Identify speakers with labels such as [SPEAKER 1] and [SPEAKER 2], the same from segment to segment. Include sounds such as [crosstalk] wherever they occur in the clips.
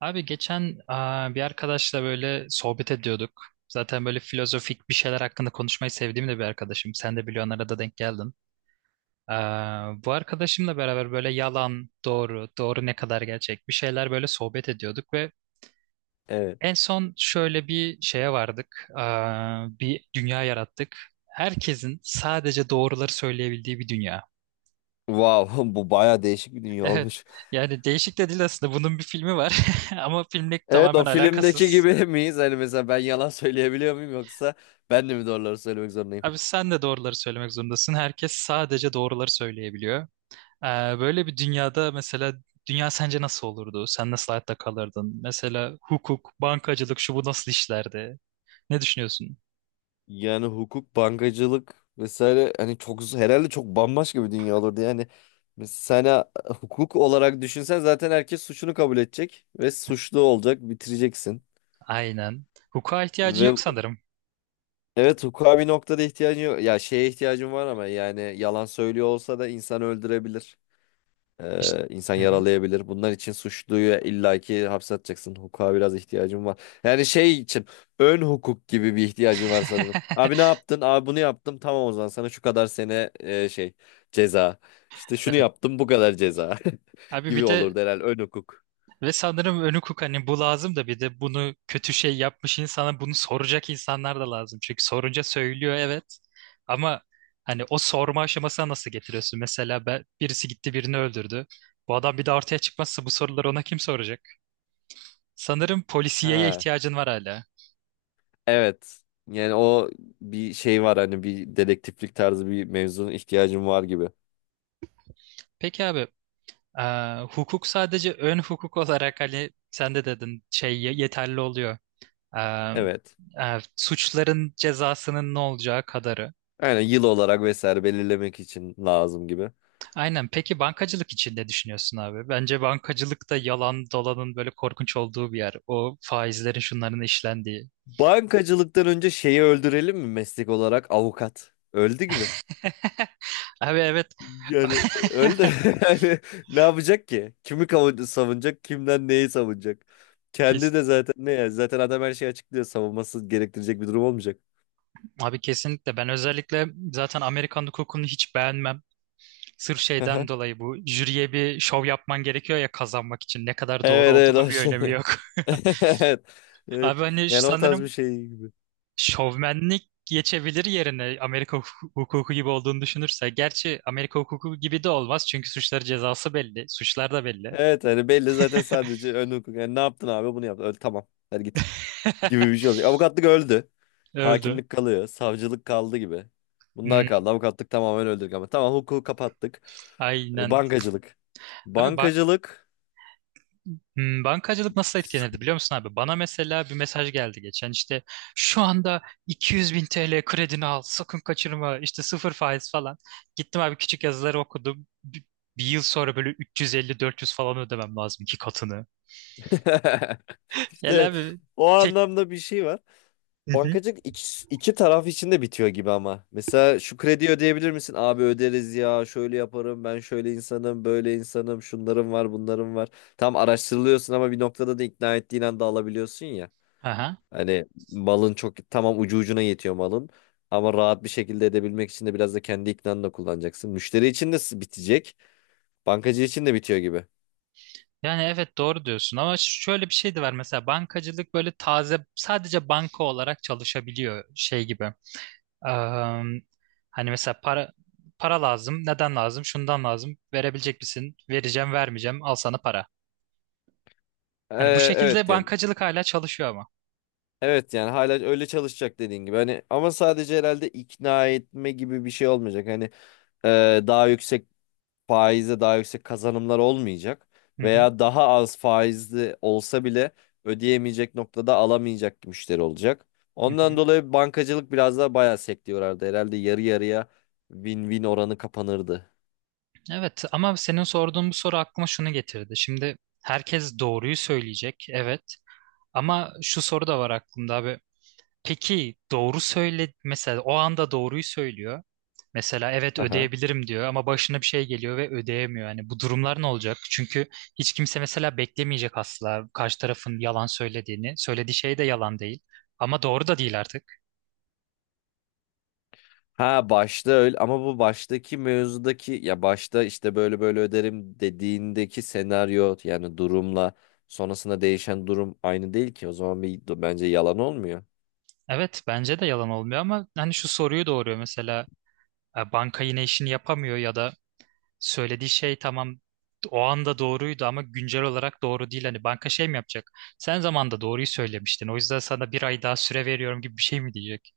[SPEAKER 1] Abi geçen bir arkadaşla böyle sohbet ediyorduk. Zaten böyle filozofik bir şeyler hakkında konuşmayı sevdiğim de bir arkadaşım. Sen de biliyorsun arada denk geldin. Bu arkadaşımla beraber böyle yalan, doğru, doğru ne kadar gerçek bir şeyler böyle sohbet ediyorduk ve
[SPEAKER 2] Evet.
[SPEAKER 1] en son şöyle bir şeye vardık. Bir dünya yarattık. Herkesin sadece doğruları söyleyebildiği bir dünya.
[SPEAKER 2] Wow, [laughs] bu baya değişik bir dünya
[SPEAKER 1] Evet.
[SPEAKER 2] olmuş.
[SPEAKER 1] Yani değişik de değil aslında. Bunun bir filmi var. [laughs] Ama filmle
[SPEAKER 2] Evet, o
[SPEAKER 1] tamamen
[SPEAKER 2] filmdeki
[SPEAKER 1] alakasız.
[SPEAKER 2] gibi [laughs] miyiz? Hani mesela ben yalan söyleyebiliyor muyum yoksa ben de mi doğruları söylemek zorundayım?
[SPEAKER 1] Abi sen de doğruları söylemek zorundasın. Herkes sadece doğruları söyleyebiliyor. Ee, Böyle bir dünyada mesela dünya sence nasıl olurdu? Sen nasıl hayatta kalırdın? Mesela hukuk, bankacılık şu bu nasıl işlerdi? Ne düşünüyorsun?
[SPEAKER 2] Yani hukuk, bankacılık vesaire hani çok herhalde çok bambaşka bir dünya olurdu yani. Mesela sen hukuk olarak düşünsen zaten herkes suçunu kabul edecek ve suçlu olacak, bitireceksin.
[SPEAKER 1] Aynen. Hukuka ihtiyacın
[SPEAKER 2] Ve
[SPEAKER 1] yok sanırım.
[SPEAKER 2] evet, hukuka bir noktada ihtiyacın yok. Ya şeye ihtiyacın var ama yani yalan söylüyor olsa da insan öldürebilir.
[SPEAKER 1] İşte...
[SPEAKER 2] İnsan
[SPEAKER 1] Hı hı.
[SPEAKER 2] yaralayabilir. Bunlar için suçluyu illaki hapse atacaksın. Hukuka biraz ihtiyacım var. Yani şey için ön hukuk gibi bir ihtiyacım var sanırım.
[SPEAKER 1] [laughs]
[SPEAKER 2] Abi ne yaptın? Abi bunu yaptım. Tamam o zaman sana şu kadar sene şey ceza. İşte şunu
[SPEAKER 1] Evet.
[SPEAKER 2] yaptım bu kadar ceza [laughs]
[SPEAKER 1] Abi
[SPEAKER 2] gibi
[SPEAKER 1] bir de
[SPEAKER 2] olurdu herhalde ön hukuk.
[SPEAKER 1] ve sanırım önü hukuk hani bu lazım da bir de bunu kötü şey yapmış insana bunu soracak insanlar da lazım. Çünkü sorunca söylüyor evet. Ama hani o sorma aşamasına nasıl getiriyorsun? Mesela ben, birisi gitti birini öldürdü. Bu adam bir de ortaya çıkmazsa bu soruları ona kim soracak? Sanırım polisiyeye
[SPEAKER 2] Ha,
[SPEAKER 1] ihtiyacın var hala.
[SPEAKER 2] evet. Yani o bir şey var hani bir dedektiflik tarzı bir mevzunun ihtiyacım var gibi.
[SPEAKER 1] Peki abi e, hukuk sadece ön hukuk olarak hani sen de dedin şey yeterli oluyor. E,
[SPEAKER 2] Evet.
[SPEAKER 1] Suçların cezasının ne olacağı kadarı.
[SPEAKER 2] Yani yıl olarak vesaire belirlemek için lazım gibi.
[SPEAKER 1] Aynen. Peki bankacılık için ne düşünüyorsun abi? Bence bankacılık da yalan dolanın böyle korkunç olduğu bir yer. O faizlerin şunların işlendiği.
[SPEAKER 2] Bankacılıktan önce şeyi öldürelim mi meslek olarak avukat? Öldü gibi.
[SPEAKER 1] [laughs] Abi evet.
[SPEAKER 2] Yani öldü. [laughs] Yani ne yapacak ki? Kimi savunacak? Kimden neyi savunacak? Kendi
[SPEAKER 1] Kes-
[SPEAKER 2] de zaten ne ya? Zaten adam her şeyi açıklıyor. Savunması gerektirecek bir durum olmayacak.
[SPEAKER 1] Abi kesinlikle. Ben özellikle zaten Amerikan hukukunu hiç beğenmem. Sırf şeyden
[SPEAKER 2] Aha.
[SPEAKER 1] dolayı bu jüriye bir şov yapman gerekiyor ya kazanmak için. Ne kadar doğru
[SPEAKER 2] Evet, evet,
[SPEAKER 1] olduğunu
[SPEAKER 2] o
[SPEAKER 1] bir
[SPEAKER 2] şey.
[SPEAKER 1] önemi
[SPEAKER 2] [laughs]
[SPEAKER 1] yok.
[SPEAKER 2] Evet.
[SPEAKER 1] [laughs]
[SPEAKER 2] Evet.
[SPEAKER 1] Abi hani
[SPEAKER 2] Yani o tarz bir
[SPEAKER 1] sanırım
[SPEAKER 2] şey gibi.
[SPEAKER 1] şovmenlik geçebilir yerine Amerika hukuku gibi olduğunu düşünürse. Gerçi Amerika hukuku gibi de olmaz çünkü suçları cezası belli, suçlar da belli.
[SPEAKER 2] Evet hani belli zaten sadece ön hukuk. Yani ne yaptın abi bunu yaptın. Öyle, tamam. Hadi git. Gibi
[SPEAKER 1] [laughs]
[SPEAKER 2] bir şey olacak. Avukatlık öldü.
[SPEAKER 1] Öldü.
[SPEAKER 2] Hakimlik kalıyor. Savcılık kaldı gibi. Bunlar
[SPEAKER 1] Hmm,
[SPEAKER 2] kaldı. Avukatlık tamamen öldürdük ama. Tamam hukuku kapattık.
[SPEAKER 1] aynen.
[SPEAKER 2] Bankacılık.
[SPEAKER 1] Abi
[SPEAKER 2] Bankacılık.
[SPEAKER 1] bankacılık nasıl etkilenirdi biliyor musun abi? Bana mesela bir mesaj geldi geçen işte şu anda 200 bin TL kredini al sakın kaçırma işte sıfır faiz falan. Gittim abi küçük yazıları okudum. Bir yıl sonra böyle 350-400 falan ödemem lazım iki katını.
[SPEAKER 2] [laughs]
[SPEAKER 1] Gel
[SPEAKER 2] İşte
[SPEAKER 1] abi
[SPEAKER 2] o
[SPEAKER 1] tek...
[SPEAKER 2] anlamda bir şey var.
[SPEAKER 1] Hı hı.
[SPEAKER 2] Bankacılık iki, iki taraf için de bitiyor gibi ama. Mesela şu kredi ödeyebilir misin? Abi öderiz ya. Şöyle yaparım. Ben şöyle insanım. Böyle insanım. Şunlarım var. Bunlarım var. Tam araştırılıyorsun ama bir noktada da ikna ettiğin anda alabiliyorsun ya.
[SPEAKER 1] Aha.
[SPEAKER 2] Hani malın çok tamam ucu ucuna yetiyor malın. Ama rahat bir şekilde edebilmek için de biraz da kendi iknanı da kullanacaksın. Müşteri için de bitecek. Bankacı için de bitiyor gibi.
[SPEAKER 1] Yani evet doğru diyorsun ama şöyle bir şey de var mesela bankacılık böyle taze sadece banka olarak çalışabiliyor şey gibi. Am, Hani mesela para lazım. Neden lazım? Şundan lazım. Verebilecek misin? Vereceğim, vermeyeceğim. Al sana para. Hani bu
[SPEAKER 2] Ee,
[SPEAKER 1] şekilde
[SPEAKER 2] evet yani.
[SPEAKER 1] bankacılık hala çalışıyor ama.
[SPEAKER 2] Evet yani hala öyle çalışacak dediğin gibi. Hani ama sadece herhalde ikna etme gibi bir şey olmayacak. Hani daha yüksek faize daha yüksek kazanımlar olmayacak
[SPEAKER 1] Hı hı,
[SPEAKER 2] veya daha az faizli olsa bile ödeyemeyecek noktada alamayacak müşteri olacak.
[SPEAKER 1] hı
[SPEAKER 2] Ondan
[SPEAKER 1] hı.
[SPEAKER 2] dolayı bankacılık biraz daha bayağı sektörlerdi. Herhalde yarı yarıya win-win oranı kapanırdı.
[SPEAKER 1] Evet ama senin sorduğun bu soru aklıma şunu getirdi. Şimdi herkes doğruyu söyleyecek. Evet. Ama şu soru da var aklımda abi. Peki doğru söyle mesela o anda doğruyu söylüyor. Mesela evet
[SPEAKER 2] Aha.
[SPEAKER 1] ödeyebilirim diyor ama başına bir şey geliyor ve ödeyemiyor. Yani bu durumlar ne olacak? Çünkü hiç kimse mesela beklemeyecek asla karşı tarafın yalan söylediğini. Söylediği şey de yalan değil. Ama doğru da değil artık.
[SPEAKER 2] Ha başta öyle ama bu baştaki mevzudaki ya başta işte böyle böyle öderim dediğindeki senaryo yani durumla sonrasında değişen durum aynı değil ki. O zaman bir bence yalan olmuyor.
[SPEAKER 1] Evet bence de yalan olmuyor ama hani şu soruyu doğuruyor mesela banka yine işini yapamıyor ya da söylediği şey tamam o anda doğruydu ama güncel olarak doğru değil. Hani banka şey mi yapacak? Sen zamanında doğruyu söylemiştin. O yüzden sana bir ay daha süre veriyorum gibi bir şey mi diyecek?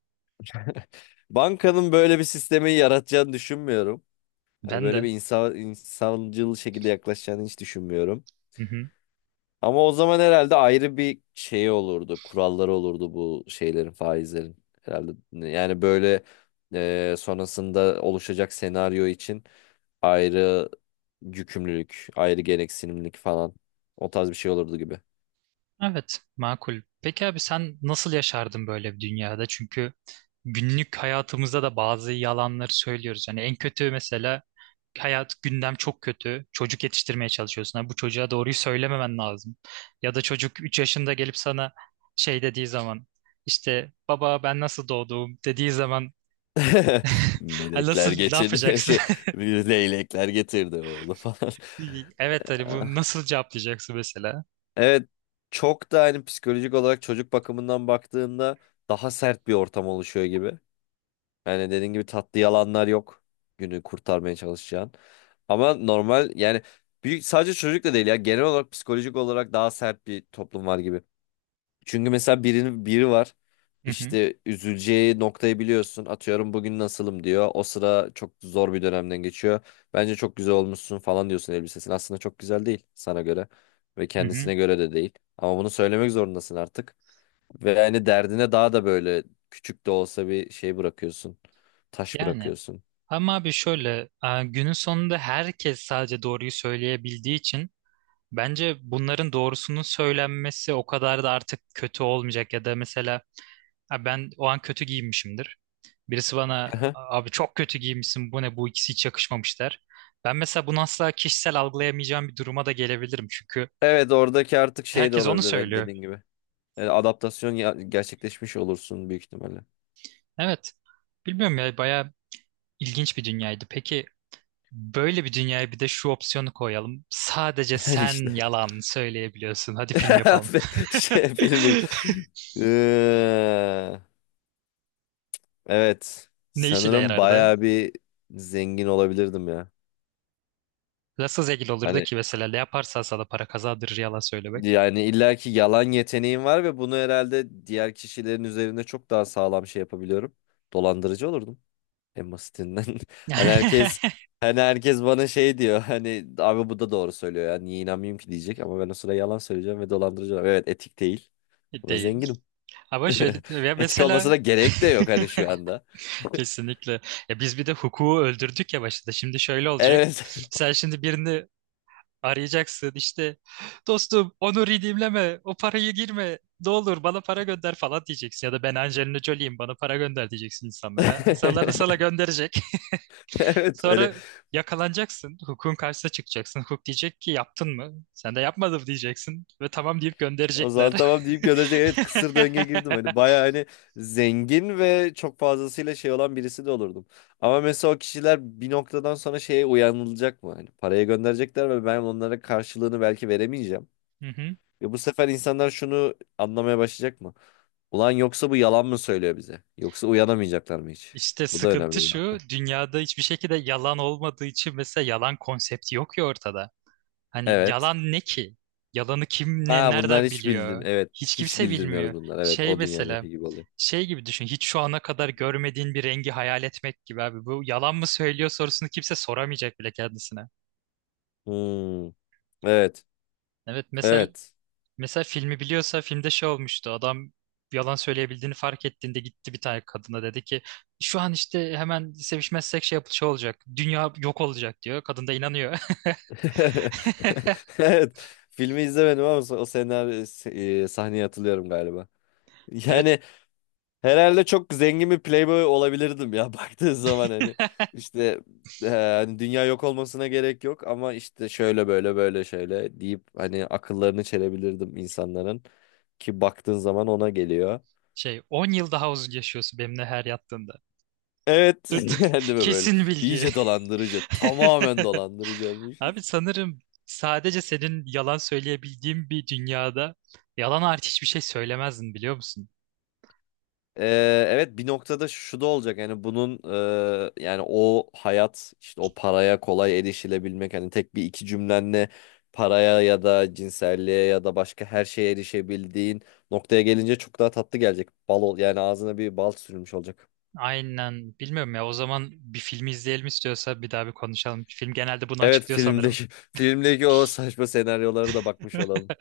[SPEAKER 2] Bankanın böyle bir sistemi yaratacağını düşünmüyorum. Yani
[SPEAKER 1] Ben
[SPEAKER 2] böyle
[SPEAKER 1] de.
[SPEAKER 2] bir insan, insancıl şekilde yaklaşacağını hiç düşünmüyorum. Ama o zaman herhalde ayrı bir şey olurdu. Kuralları olurdu bu şeylerin, faizlerin. Herhalde yani böyle sonrasında oluşacak senaryo için ayrı yükümlülük, ayrı gereksinimlik falan. O tarz bir şey olurdu gibi.
[SPEAKER 1] Evet, makul. Peki abi sen nasıl yaşardın böyle bir dünyada? Çünkü günlük hayatımızda da bazı yalanları söylüyoruz. Yani en kötü mesela hayat gündem çok kötü. Çocuk yetiştirmeye çalışıyorsun. Ha, bu çocuğa doğruyu söylememen lazım. Ya da çocuk 3 yaşında gelip sana şey dediği zaman işte baba ben nasıl doğdum dediği zaman
[SPEAKER 2] [laughs]
[SPEAKER 1] [laughs] ha, nasıl
[SPEAKER 2] Melekler
[SPEAKER 1] ne
[SPEAKER 2] getirdi [laughs]
[SPEAKER 1] yapacaksın?
[SPEAKER 2] şey leylekler getirdi oğlu falan.
[SPEAKER 1] Evet Ali bunu
[SPEAKER 2] [laughs]
[SPEAKER 1] nasıl cevaplayacaksın mesela?
[SPEAKER 2] Evet, çok da hani psikolojik olarak çocuk bakımından baktığında daha sert bir ortam oluşuyor gibi. Yani dediğin gibi tatlı yalanlar yok günü kurtarmaya çalışacağın. Ama normal yani büyük, sadece çocukla değil ya genel olarak psikolojik olarak daha sert bir toplum var gibi. Çünkü mesela biri var.
[SPEAKER 1] Hı hı,
[SPEAKER 2] İşte üzüleceği noktayı biliyorsun. Atıyorum bugün nasılım diyor. O sıra çok zor bir dönemden geçiyor. Bence çok güzel olmuşsun falan diyorsun elbisesine. Aslında çok güzel değil sana göre ve
[SPEAKER 1] hı hı.
[SPEAKER 2] kendisine göre de değil. Ama bunu söylemek zorundasın artık. Ve yani derdine daha da böyle küçük de olsa bir şey bırakıyorsun. Taş
[SPEAKER 1] Yani
[SPEAKER 2] bırakıyorsun.
[SPEAKER 1] ama abi şöyle günün sonunda herkes sadece doğruyu söyleyebildiği için bence bunların doğrusunun söylenmesi o kadar da artık kötü olmayacak ya da mesela "Ha, ben o an kötü giyinmişimdir. Birisi bana
[SPEAKER 2] Aha.
[SPEAKER 1] abi çok kötü giyinmişsin bu ne bu ikisi hiç yakışmamış der. Ben mesela bunu asla kişisel algılayamayacağım bir duruma da gelebilirim çünkü
[SPEAKER 2] Evet oradaki artık şey de
[SPEAKER 1] herkes onu
[SPEAKER 2] olabilir, evet,
[SPEAKER 1] söylüyor.
[SPEAKER 2] dediğin gibi. Yani adaptasyon gerçekleşmiş olursun büyük ihtimalle.
[SPEAKER 1] Evet bilmiyorum ya bayağı ilginç bir dünyaydı. Peki böyle bir dünyaya bir de şu opsiyonu koyalım. Sadece
[SPEAKER 2] [laughs] İşte.
[SPEAKER 1] sen yalan söyleyebiliyorsun. Hadi film yapalım.
[SPEAKER 2] [laughs] Şey
[SPEAKER 1] [laughs]
[SPEAKER 2] filmde. Ee, evet.
[SPEAKER 1] Ne işe de
[SPEAKER 2] Sanırım
[SPEAKER 1] yarardı?
[SPEAKER 2] bayağı bir zengin olabilirdim ya.
[SPEAKER 1] Nasıl zengin olurdu
[SPEAKER 2] Hani
[SPEAKER 1] ki mesela ne yaparsan sana para kazandırır yalan söylemek.
[SPEAKER 2] yani illaki yalan yeteneğim var ve bunu herhalde diğer kişilerin üzerinde çok daha sağlam şey yapabiliyorum. Dolandırıcı olurdum en basitinden. [laughs] Hani herkes
[SPEAKER 1] [laughs]
[SPEAKER 2] hani herkes bana şey diyor. Hani abi bu da doğru söylüyor ya. Niye inanmayayım ki diyecek ama ben o sıra yalan söyleyeceğim ve dolandırıcı olacağım. Evet etik değil ama
[SPEAKER 1] Değil.
[SPEAKER 2] zenginim.
[SPEAKER 1] Ama
[SPEAKER 2] [laughs]
[SPEAKER 1] şöyle ya
[SPEAKER 2] Etik
[SPEAKER 1] mesela
[SPEAKER 2] olmasına gerek de yok hani şu anda. [laughs]
[SPEAKER 1] kesinlikle ya biz bir de hukuku öldürdük ya başta. Şimdi şöyle olacak.
[SPEAKER 2] Evet.
[SPEAKER 1] Sen şimdi birini arayacaksın işte dostum onu redeemleme o parayı girme ne olur bana para gönder falan diyeceksin ya da ben Angelina Jolie'yim bana para gönder diyeceksin insanlara. İnsanlar da
[SPEAKER 2] [laughs]
[SPEAKER 1] sana gönderecek.
[SPEAKER 2] Evet hani
[SPEAKER 1] Sonra yakalanacaksın. Hukukun karşısına çıkacaksın. Hukuk diyecek ki yaptın mı? Sen de yapmadım diyeceksin. Ve tamam deyip
[SPEAKER 2] o
[SPEAKER 1] gönderecekler.
[SPEAKER 2] zaman tamam deyip gönderecek. Evet kısır döngüye
[SPEAKER 1] [laughs]
[SPEAKER 2] girdim. Hani baya hani zengin ve çok fazlasıyla şey olan birisi de olurdum. Ama mesela o kişiler bir noktadan sonra şeye uyanılacak mı? Hani paraya gönderecekler ve ben onlara karşılığını belki veremeyeceğim.
[SPEAKER 1] Hı hı.
[SPEAKER 2] Ve bu sefer insanlar şunu anlamaya başlayacak mı? Ulan yoksa bu yalan mı söylüyor bize? Yoksa uyanamayacaklar mı hiç?
[SPEAKER 1] İşte
[SPEAKER 2] Bu da
[SPEAKER 1] sıkıntı
[SPEAKER 2] önemli bir
[SPEAKER 1] şu,
[SPEAKER 2] nokta.
[SPEAKER 1] dünyada hiçbir şekilde yalan olmadığı için mesela yalan konsepti yok ya ortada. Hani
[SPEAKER 2] Evet.
[SPEAKER 1] yalan ne ki? Yalanı kim ne
[SPEAKER 2] Ha bunlar
[SPEAKER 1] nereden
[SPEAKER 2] hiç bildim.
[SPEAKER 1] biliyor?
[SPEAKER 2] Evet.
[SPEAKER 1] Hiç
[SPEAKER 2] Hiç
[SPEAKER 1] kimse
[SPEAKER 2] bildirmiyoruz
[SPEAKER 1] bilmiyor.
[SPEAKER 2] bunlar. Evet.
[SPEAKER 1] Şey
[SPEAKER 2] O
[SPEAKER 1] mesela,
[SPEAKER 2] dünyadaki gibi oluyor.
[SPEAKER 1] şey gibi düşün. Hiç şu ana kadar görmediğin bir rengi hayal etmek gibi abi. Bu yalan mı söylüyor sorusunu kimse soramayacak bile kendisine.
[SPEAKER 2] Hmm, evet.
[SPEAKER 1] Evet mesela
[SPEAKER 2] Evet.
[SPEAKER 1] mesela filmi biliyorsa filmde şey olmuştu. Adam yalan söyleyebildiğini fark ettiğinde gitti bir tane kadına dedi ki şu an işte hemen sevişmezsek şey, şey olacak. Dünya yok olacak diyor. Kadın da inanıyor. [laughs]
[SPEAKER 2] [laughs] Evet. Filmi izlemedim ama o senaryo sahneye hatırlıyorum galiba. [laughs]
[SPEAKER 1] Evet
[SPEAKER 2] Yani herhalde çok zengin bir playboy olabilirdim ya [laughs] baktığın zaman hani işte hani dünya yok olmasına gerek yok ama işte şöyle böyle böyle şöyle deyip hani akıllarını çelebilirdim insanların ki baktığın zaman ona geliyor.
[SPEAKER 1] şey 10 yıl daha uzun yaşıyorsun benimle her yattığında.
[SPEAKER 2] Evet.
[SPEAKER 1] Dur, dur.
[SPEAKER 2] [laughs]
[SPEAKER 1] [laughs]
[SPEAKER 2] Değil mi böyle?
[SPEAKER 1] kesin bilgi.
[SPEAKER 2] İyice dolandırıcı. Tamamen
[SPEAKER 1] [laughs]
[SPEAKER 2] dolandırıcı olmuşuz.
[SPEAKER 1] Abi sanırım sadece senin yalan söyleyebildiğin bir dünyada yalan hariç hiçbir şey söylemezdin biliyor musun?
[SPEAKER 2] Evet bir noktada şu da olacak yani bunun yani o hayat işte o paraya kolay erişilebilmek hani tek bir iki cümlenle paraya ya da cinselliğe ya da başka her şeye erişebildiğin noktaya gelince çok daha tatlı gelecek. Bal ol yani ağzına bir bal sürülmüş olacak.
[SPEAKER 1] Aynen. Bilmiyorum ya. O zaman bir film izleyelim istiyorsa bir daha bir konuşalım. Film genelde bunu
[SPEAKER 2] Evet
[SPEAKER 1] açıklıyor sanırım.
[SPEAKER 2] filmdeki [laughs] filmdeki o saçma senaryolara da bakmış olalım.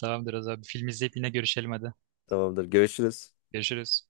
[SPEAKER 1] Tamamdır o zaman. Bir film izleyip yine görüşelim hadi.
[SPEAKER 2] Tamamdır görüşürüz.
[SPEAKER 1] Görüşürüz.